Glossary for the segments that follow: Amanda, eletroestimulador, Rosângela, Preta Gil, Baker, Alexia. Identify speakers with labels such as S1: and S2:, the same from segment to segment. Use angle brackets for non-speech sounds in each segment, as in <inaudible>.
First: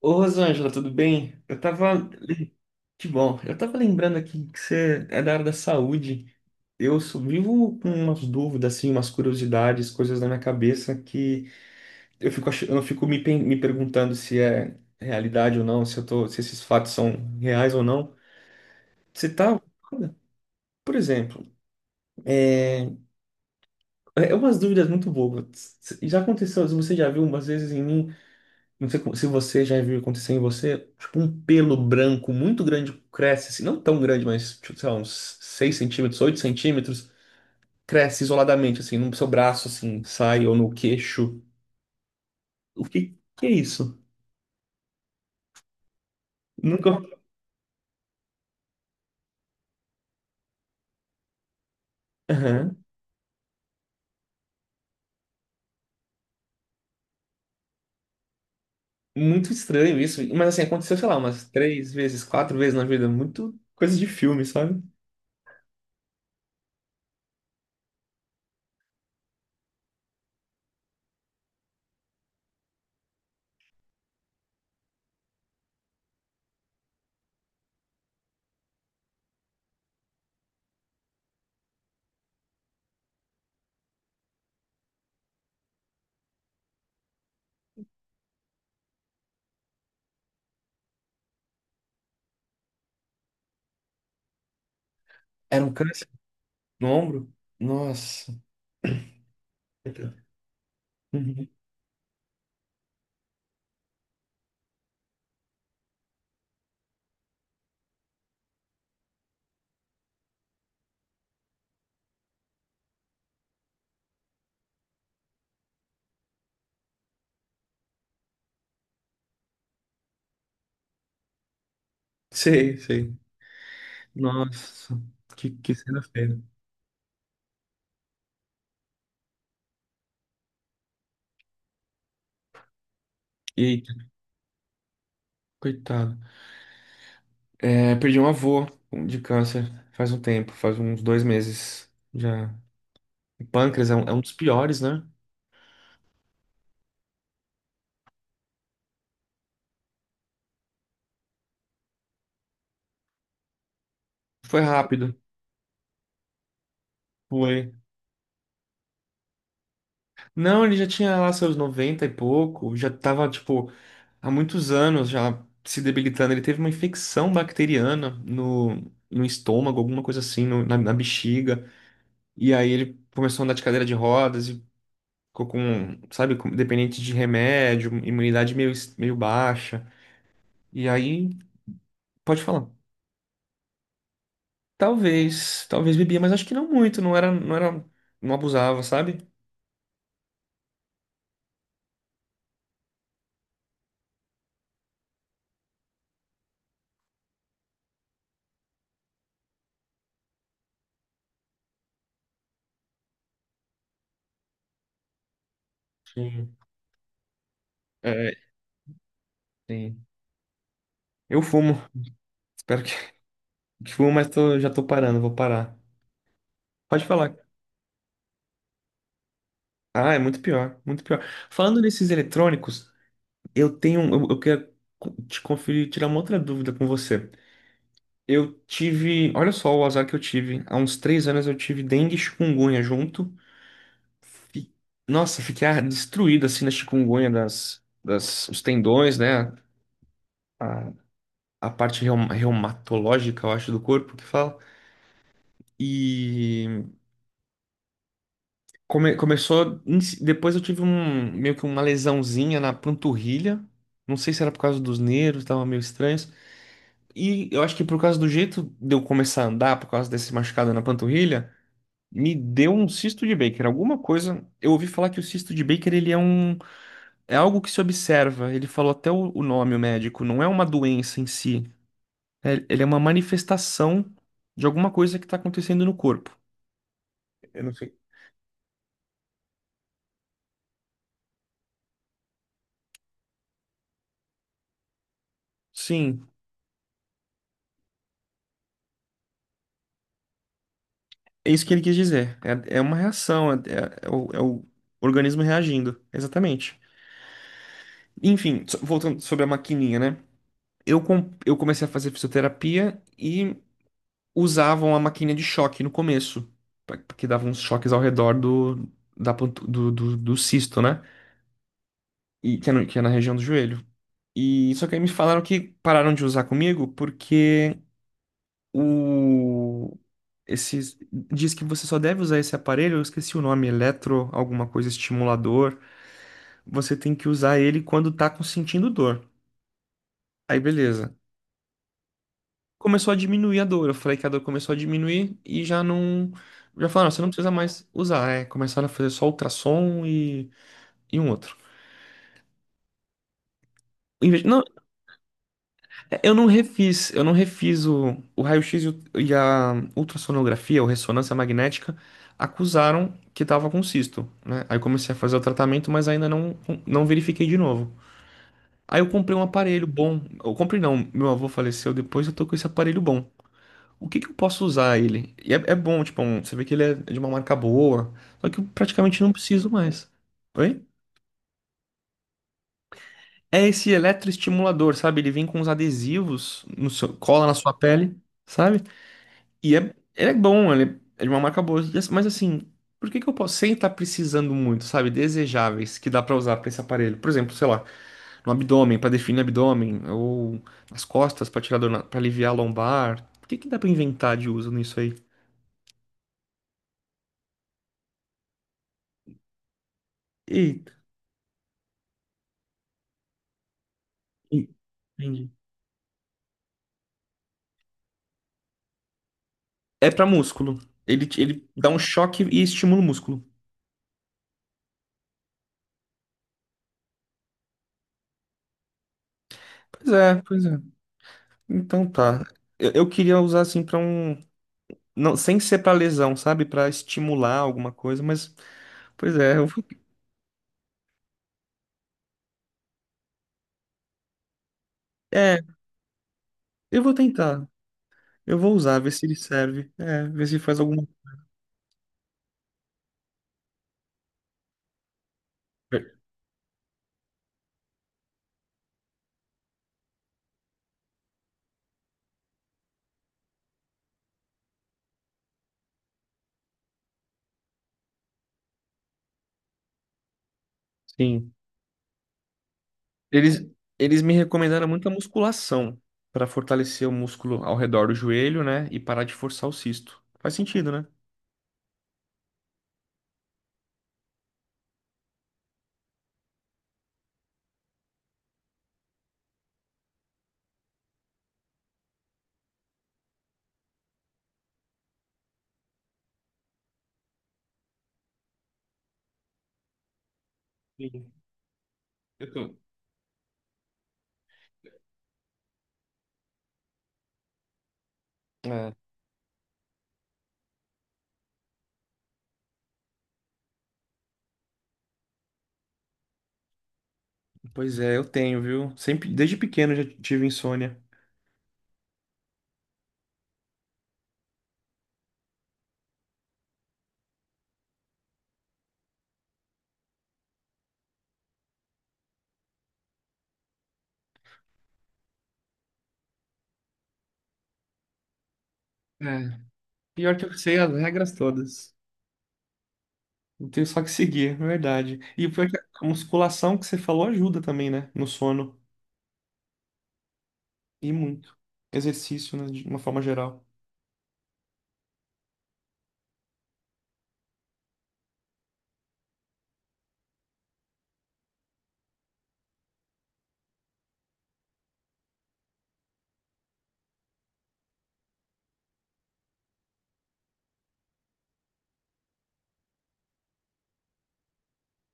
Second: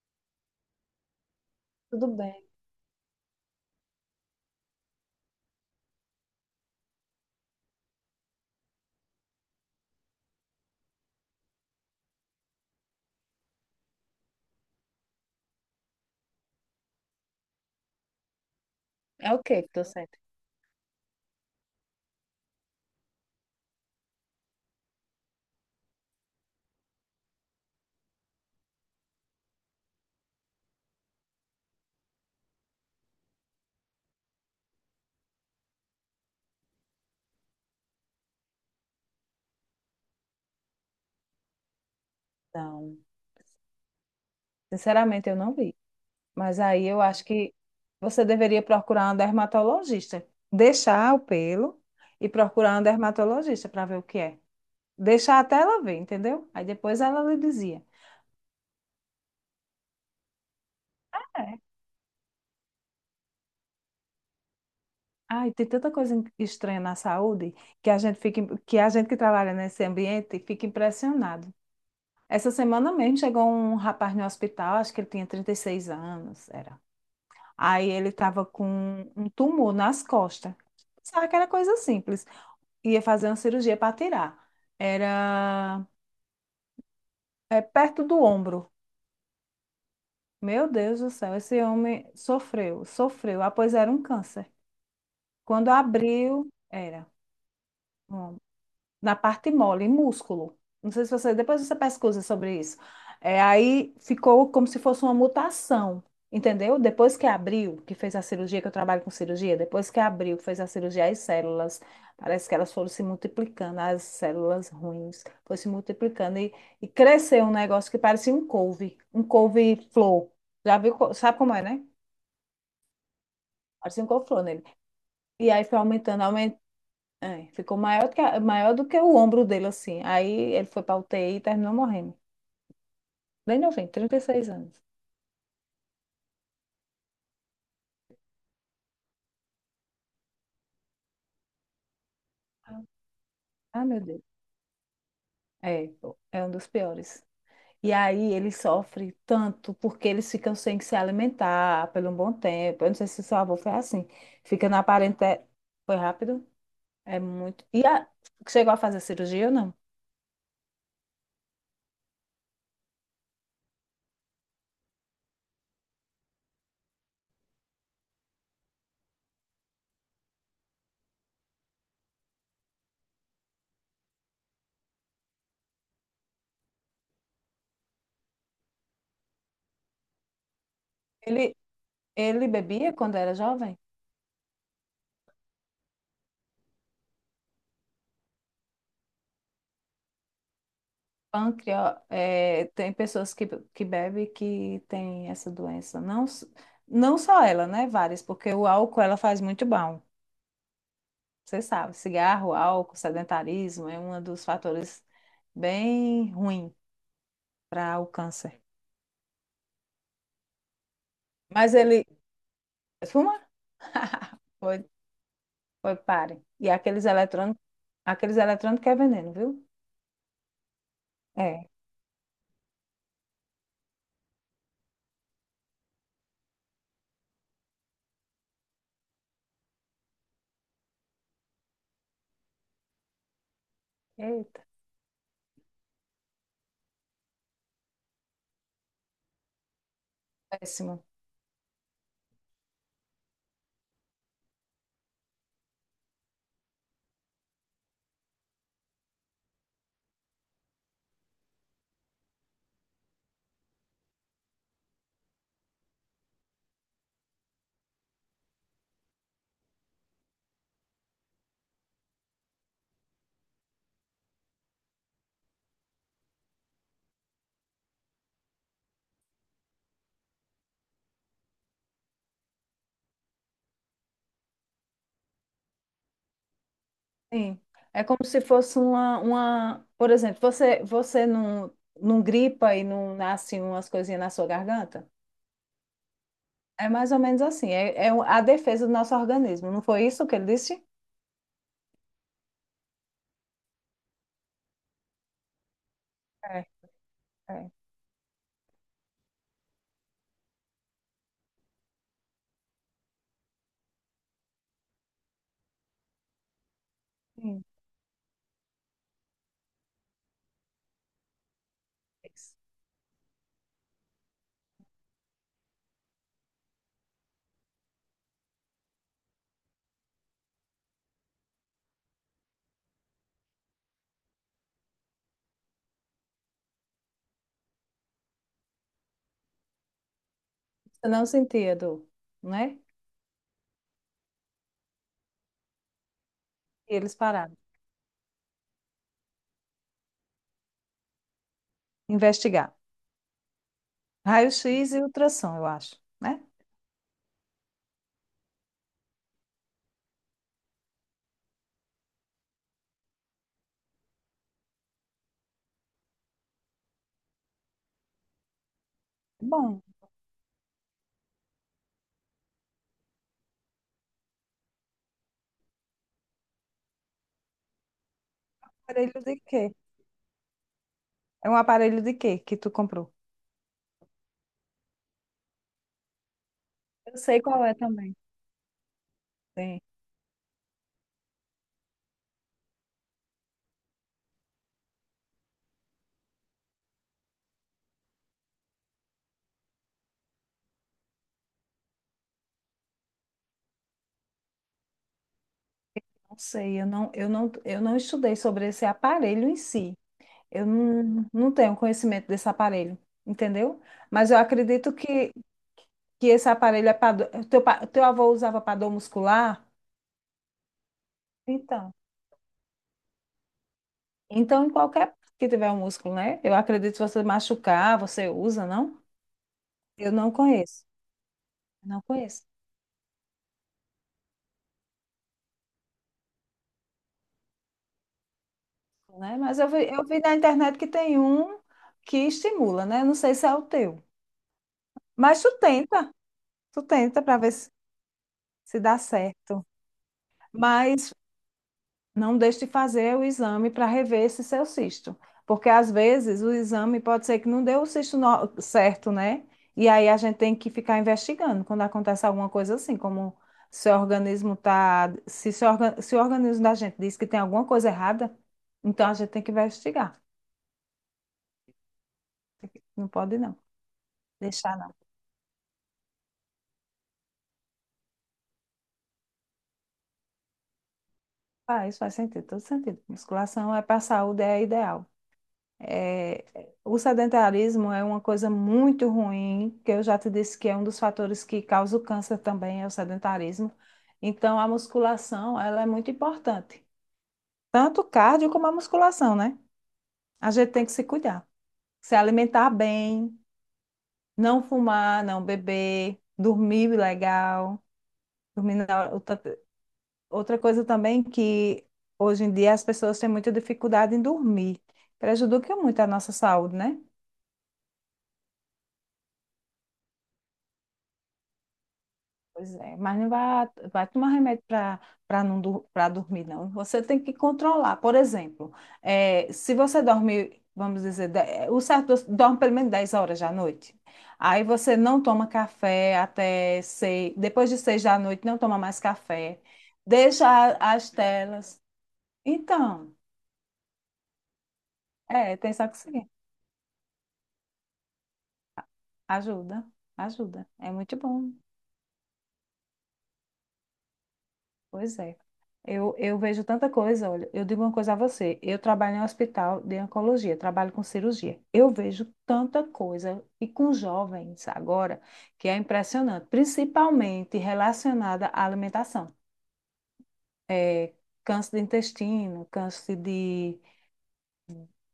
S1: Ô, Rosângela, tudo bem? Eu
S2: Tudo
S1: tava.
S2: bem.
S1: Que bom. Eu tava lembrando aqui que você é da área da saúde. Vivo com umas dúvidas, assim, umas curiosidades, coisas na minha cabeça que eu eu fico me perguntando se é realidade ou não, se eu tô, se esses fatos são reais ou não. Você
S2: É, o que
S1: tá.
S2: que tu sente?
S1: Por exemplo, é umas dúvidas muito bobas. Já aconteceu, você já viu umas vezes em mim? Se você já viu acontecer em você, tipo, um pelo branco muito grande cresce, assim, não tão grande, mas, tipo, sei lá, uns 6 centímetros, 8 centímetros, cresce isoladamente, assim, no seu braço, assim, sai ou no queixo. O
S2: Então,
S1: que que é isso?
S2: sinceramente, eu não vi. Mas aí
S1: Nunca.
S2: eu acho que você deveria procurar um dermatologista. Deixar o pelo e procurar um
S1: Aham.
S2: dermatologista para ver o que é. Deixar até ela ver, entendeu? Aí depois ela lhe dizia.
S1: Muito estranho isso, mas assim, aconteceu, sei lá, umas
S2: É.
S1: três vezes, quatro vezes na vida, muito coisa de filme, sabe?
S2: Ai, tem tanta coisa estranha na saúde que a gente fica, que a gente que trabalha nesse ambiente fica impressionado. Essa semana mesmo chegou um rapaz no hospital, acho que ele tinha 36 anos, era. Aí ele estava com um tumor nas costas. Pensava que era coisa simples. Ia fazer uma cirurgia para tirar. Era, é, perto do ombro. Meu Deus do céu, esse homem sofreu, sofreu. Ah, pois era um câncer.
S1: Era
S2: Quando
S1: um câncer
S2: abriu,
S1: no
S2: era.
S1: ombro? Nossa.
S2: Um, na parte mole, em músculo. Não sei se você,
S1: Uhum.
S2: depois você pesquisa sobre isso. É, aí ficou como se fosse uma mutação, entendeu? Depois que abriu, que fez a cirurgia, que eu trabalho com cirurgia, depois que abriu, que fez a cirurgia, as células, parece que elas foram se multiplicando, as células ruins, foi se multiplicando e cresceu um negócio que parecia um couve, um couve-flor. Já viu, sabe como é, né?
S1: Sei, sei.
S2: Parecia um couve-flor nele.
S1: Nossa,
S2: E aí
S1: que
S2: foi
S1: cena
S2: aumentando,
S1: feia.
S2: aumentando. É, ficou maior do que, maior do que o ombro dele, assim. Aí ele foi pra UTI e terminou morrendo. Bem novinho,
S1: Eita,
S2: 36 anos.
S1: coitado. É, perdi um avô de câncer faz um tempo, faz uns dois meses já. O
S2: Ah,
S1: pâncreas
S2: meu
S1: é um
S2: Deus.
S1: dos piores, né?
S2: É, é um dos piores. E aí ele sofre tanto porque eles ficam sem se alimentar por um bom tempo. Eu não sei se seu avô foi assim.
S1: Foi
S2: Fica na
S1: rápido.
S2: parentela. Foi rápido? É muito.
S1: Foi.
S2: E a... chegou a fazer cirurgia ou não?
S1: Não, ele já tinha lá seus 90 e pouco, já tava, tipo, há muitos anos já se debilitando. Ele teve uma infecção bacteriana no estômago, alguma coisa assim, na bexiga. E aí ele começou a andar de cadeira de rodas e ficou com, sabe, dependente de remédio, imunidade meio, meio baixa. E aí,
S2: Ele,
S1: pode
S2: ele
S1: falar.
S2: bebia quando era jovem?
S1: Talvez, talvez bebia, mas acho que não muito, não era, não abusava, sabe?
S2: Pâncreas, é, tem pessoas que bebem que tem essa doença. Não, não só ela, né? Várias, porque o álcool ela faz muito mal. Você sabe, cigarro, álcool, sedentarismo é um dos fatores bem
S1: Sim.
S2: ruim para o
S1: É,
S2: câncer.
S1: sim. Eu fumo,
S2: Mas ele
S1: espero que,
S2: fuma?
S1: <laughs> que fumo, mas tô, já
S2: Foi,
S1: tô parando, vou parar.
S2: foi, pare. E
S1: Pode falar.
S2: aqueles eletrônicos que é veneno, viu?
S1: Ah, é muito pior, muito pior.
S2: É.
S1: Falando nesses eletrônicos, eu quero te conferir, tirar uma outra dúvida com você. Eu tive, olha só o azar que eu tive. Há uns três anos eu tive dengue e chikungunya junto.
S2: Eita,
S1: Fi- Nossa, fiquei ah, destruído assim na chikungunya os tendões, né? A,
S2: péssimo.
S1: a parte reumatológica, eu acho, do corpo que fala. E começou. Depois eu tive um meio que uma lesãozinha na panturrilha. Não sei se era por causa dos nervos, tava meio estranhos. E eu acho que por causa do jeito de eu começar a andar, por causa desse machucado na panturrilha, me deu um cisto de Baker. Alguma coisa. Eu ouvi falar que o cisto de Baker ele é um. É algo que se observa. Ele falou até o nome, o médico. Não é uma doença em si. Ele é uma manifestação de alguma coisa que está acontecendo no corpo.
S2: Sim.
S1: Eu não sei.
S2: É como se fosse uma, por exemplo, você não, não gripa e não nasce umas coisinhas na sua garganta?
S1: Sim,
S2: É mais ou menos assim, é, é a defesa do nosso organismo, não foi isso que ele disse?
S1: é isso que ele quis dizer. É, é uma reação, é o organismo reagindo.
S2: É,
S1: Exatamente.
S2: é.
S1: Enfim, voltando sobre a maquininha, né? Eu comecei a fazer fisioterapia e usavam a maquininha de choque no começo, que dava uns
S2: Sim.
S1: choques ao redor do, da, pontu- do, do, do cisto, né? E, que é no- que é na região do joelho. E só que aí me falaram que pararam de usar comigo porque o esses diz que você só deve usar esse aparelho, eu esqueci o nome, eletro, alguma coisa estimulador, você tem que usar ele quando sentindo dor. Aí
S2: Você
S1: beleza.
S2: não sentia dor, né?
S1: Começou a diminuir a dor. Eu falei que a dor começou a diminuir e já não já
S2: E
S1: falaram,
S2: eles
S1: você não precisa
S2: pararam.
S1: mais usar, é, começaram a fazer só ultrassom e um outro.
S2: Investigar.
S1: Não.
S2: Raio-X e ultrassom, eu acho,
S1: É, eu
S2: né?
S1: não refiz, eu não refiz o raio-x e a ultrassonografia, ou ressonância magnética, acusaram que tava com cisto, né? Aí eu comecei a fazer o tratamento, mas ainda não, não verifiquei de novo. Aí eu comprei um
S2: Bom,
S1: aparelho bom. Eu comprei não, meu avô faleceu depois, eu tô com esse aparelho bom. O que que eu posso usar ele? É bom, tipo, você vê que ele é de uma marca boa, só que eu
S2: aparelho
S1: praticamente não
S2: de
S1: preciso
S2: quê?
S1: mais. Oi?
S2: É um aparelho de quê que tu comprou?
S1: É esse eletroestimulador, sabe? Ele vem com uns adesivos, no seu-
S2: Eu sei
S1: cola na
S2: qual
S1: sua
S2: é também.
S1: pele, sabe? E
S2: Sim.
S1: é, ele é bom, ele é de uma marca boa. Mas assim, por que que eu posso, sem estar precisando muito, sabe? Desejáveis que dá pra usar pra esse aparelho. Por exemplo, sei lá, no abdômen, pra definir abdômen, ou nas costas, pra tirar dor, pra aliviar a lombar. Por que que dá pra inventar de uso nisso aí?
S2: Não sei, eu não, eu não, eu não estudei sobre esse aparelho em si. Eu
S1: Eita,
S2: não, não tenho conhecimento desse aparelho, entendeu? Mas eu acredito
S1: entendi.
S2: que esse aparelho é para teu, teu avô usava para dor muscular?
S1: É pra músculo. Ele dá
S2: Então.
S1: um choque e estimula o músculo.
S2: Então, em qualquer parte que tiver um músculo, né? Eu acredito que você machucar, você usa, não?
S1: Pois
S2: Eu não
S1: é, pois é.
S2: conheço. Não
S1: Então
S2: conheço,
S1: tá. Eu queria usar assim pra um. Não, sem ser pra lesão, sabe? Pra estimular alguma coisa, mas. Pois
S2: né?
S1: é,
S2: Mas
S1: eu <laughs>
S2: eu vi na internet que tem um que estimula, né? Não sei se é o teu. Mas
S1: é,
S2: tu
S1: eu vou
S2: tenta para ver
S1: tentar.
S2: se,
S1: Eu vou
S2: se dá
S1: usar, ver se ele
S2: certo.
S1: serve. É, ver se faz alguma
S2: Mas não deixe de fazer o exame para rever esse seu cisto, porque às
S1: coisa.
S2: vezes o exame pode ser que não deu o cisto certo, né? E aí a gente tem que ficar investigando quando acontece alguma coisa assim, como se o organismo tá, se, se o organismo da gente diz que tem alguma coisa errada, então a gente tem que investigar.
S1: Sim.
S2: Não pode não,
S1: Eles, eles me
S2: deixar
S1: recomendaram
S2: não.
S1: muita musculação para fortalecer o músculo ao redor do joelho, né? E parar de forçar o cisto. Faz sentido, né?
S2: Faz, faz sentido, todo sentido. Musculação é para a saúde, é ideal. É, o sedentarismo é uma coisa muito ruim, que eu já te disse que é um dos fatores que causa o câncer também, é o sedentarismo. Então, a musculação, ela é muito importante. Tanto o cardio como a musculação, né? A gente tem que se
S1: Sim.
S2: cuidar. Se
S1: Eu
S2: alimentar
S1: tô.
S2: bem, não fumar, não beber, dormir legal. Dormir
S1: É.
S2: na outra, outra coisa também que hoje em dia as pessoas têm muita dificuldade em dormir. Prejudica muito a nossa saúde, né?
S1: Pois é, eu tenho, viu? Sempre, desde pequeno eu já tive insônia.
S2: Pois é, mas não vai, vai tomar remédio para, para não, para dormir, não. Você tem que controlar. Por exemplo, se você dorme, vamos dizer, o certo é dorme pelo menos 10 horas da noite. Aí você não toma café até seis, depois de seis da noite, não toma mais
S1: É.
S2: café.
S1: Pior que
S2: Deixa
S1: eu sei as
S2: as
S1: regras
S2: telas.
S1: todas.
S2: Então,
S1: Eu tenho só que seguir, é verdade. E o
S2: é,
S1: pior é
S2: tem
S1: que
S2: só que
S1: a
S2: seguir.
S1: musculação que você falou ajuda também, né? No sono.
S2: Ajuda, ajuda. É
S1: E
S2: muito bom.
S1: muito. Exercício, né? De uma forma geral.
S2: Pois é. Eu vejo tanta coisa, olha, eu digo uma coisa a você, eu trabalho em um hospital de oncologia, trabalho com cirurgia. Eu vejo tanta coisa, e com jovens agora, que é impressionante, principalmente relacionada à alimentação. É, câncer de intestino, câncer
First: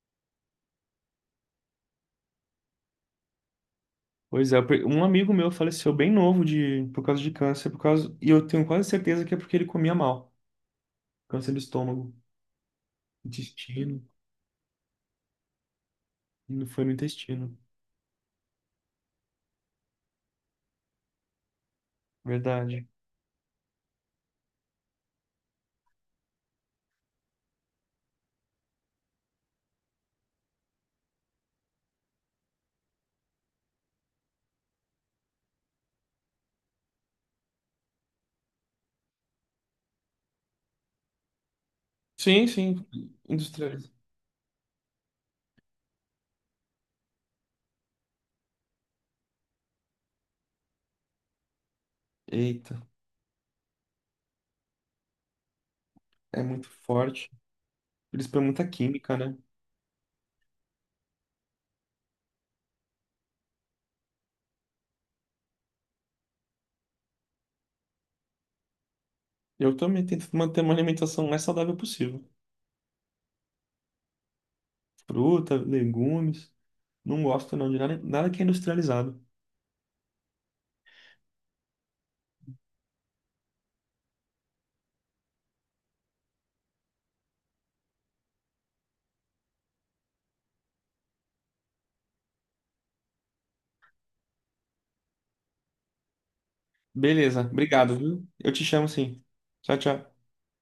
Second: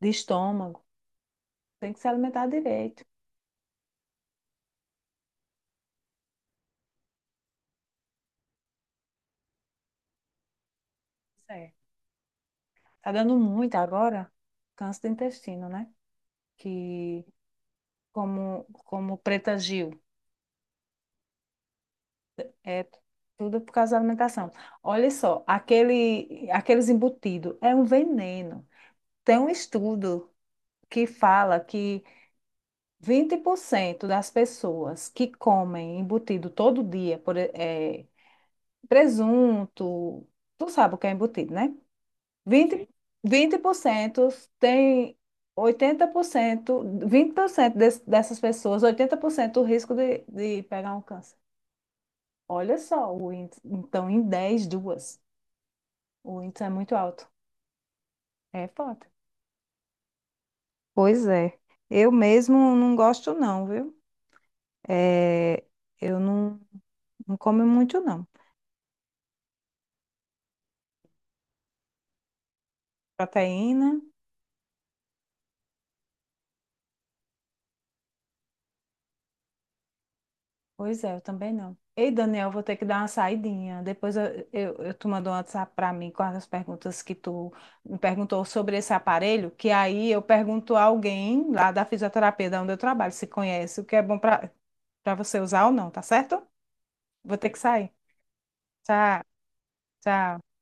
S2: de estômago, tem que se alimentar direito.
S1: Pois é, eu um amigo meu faleceu bem novo de, por causa de câncer, por causa, e eu tenho quase certeza que é porque ele comia mal. Câncer do
S2: É.
S1: estômago,
S2: Tá dando muito
S1: intestino,
S2: agora, câncer de intestino, né?
S1: e não foi no
S2: Que,
S1: intestino,
S2: como, como Preta Gil.
S1: verdade.
S2: É tudo por causa da alimentação. Olha só, aquele, aqueles embutidos é um veneno. Tem um estudo que fala que 20% das pessoas que comem embutido todo dia, por, presunto, tu sabe o que é embutido, né?
S1: Sim,
S2: Vinte
S1: sim,
S2: vinte por
S1: industrializado.
S2: 20% tem 80%, 20% dessas pessoas, 80% o risco de pegar um câncer.
S1: Eita,
S2: Olha só, o índice. Então, em 10 duas. O
S1: é
S2: índice
S1: muito
S2: é muito alto.
S1: forte. Eles põem
S2: É
S1: muita
S2: foda.
S1: química, né?
S2: Pois é. Eu mesmo não gosto não, viu? É, eu não, não como muito não.
S1: Eu também tento manter uma alimentação mais saudável possível.
S2: Proteína.
S1: Fruta, legumes, não gosto não de nada, nada que é industrializado.
S2: Pois é, eu também não. Ei, Daniel, vou ter que dar uma saidinha. Depois eu tu mandou um WhatsApp para mim com as perguntas que tu me perguntou sobre esse aparelho, que aí eu pergunto a alguém lá da fisioterapia, da onde eu trabalho, se conhece, o que é bom para, para você usar ou não, tá certo? Vou
S1: Beleza,
S2: ter que sair.
S1: obrigado, viu? Eu te chamo
S2: Tchau,
S1: sim. Tchau, tchau.
S2: tchau.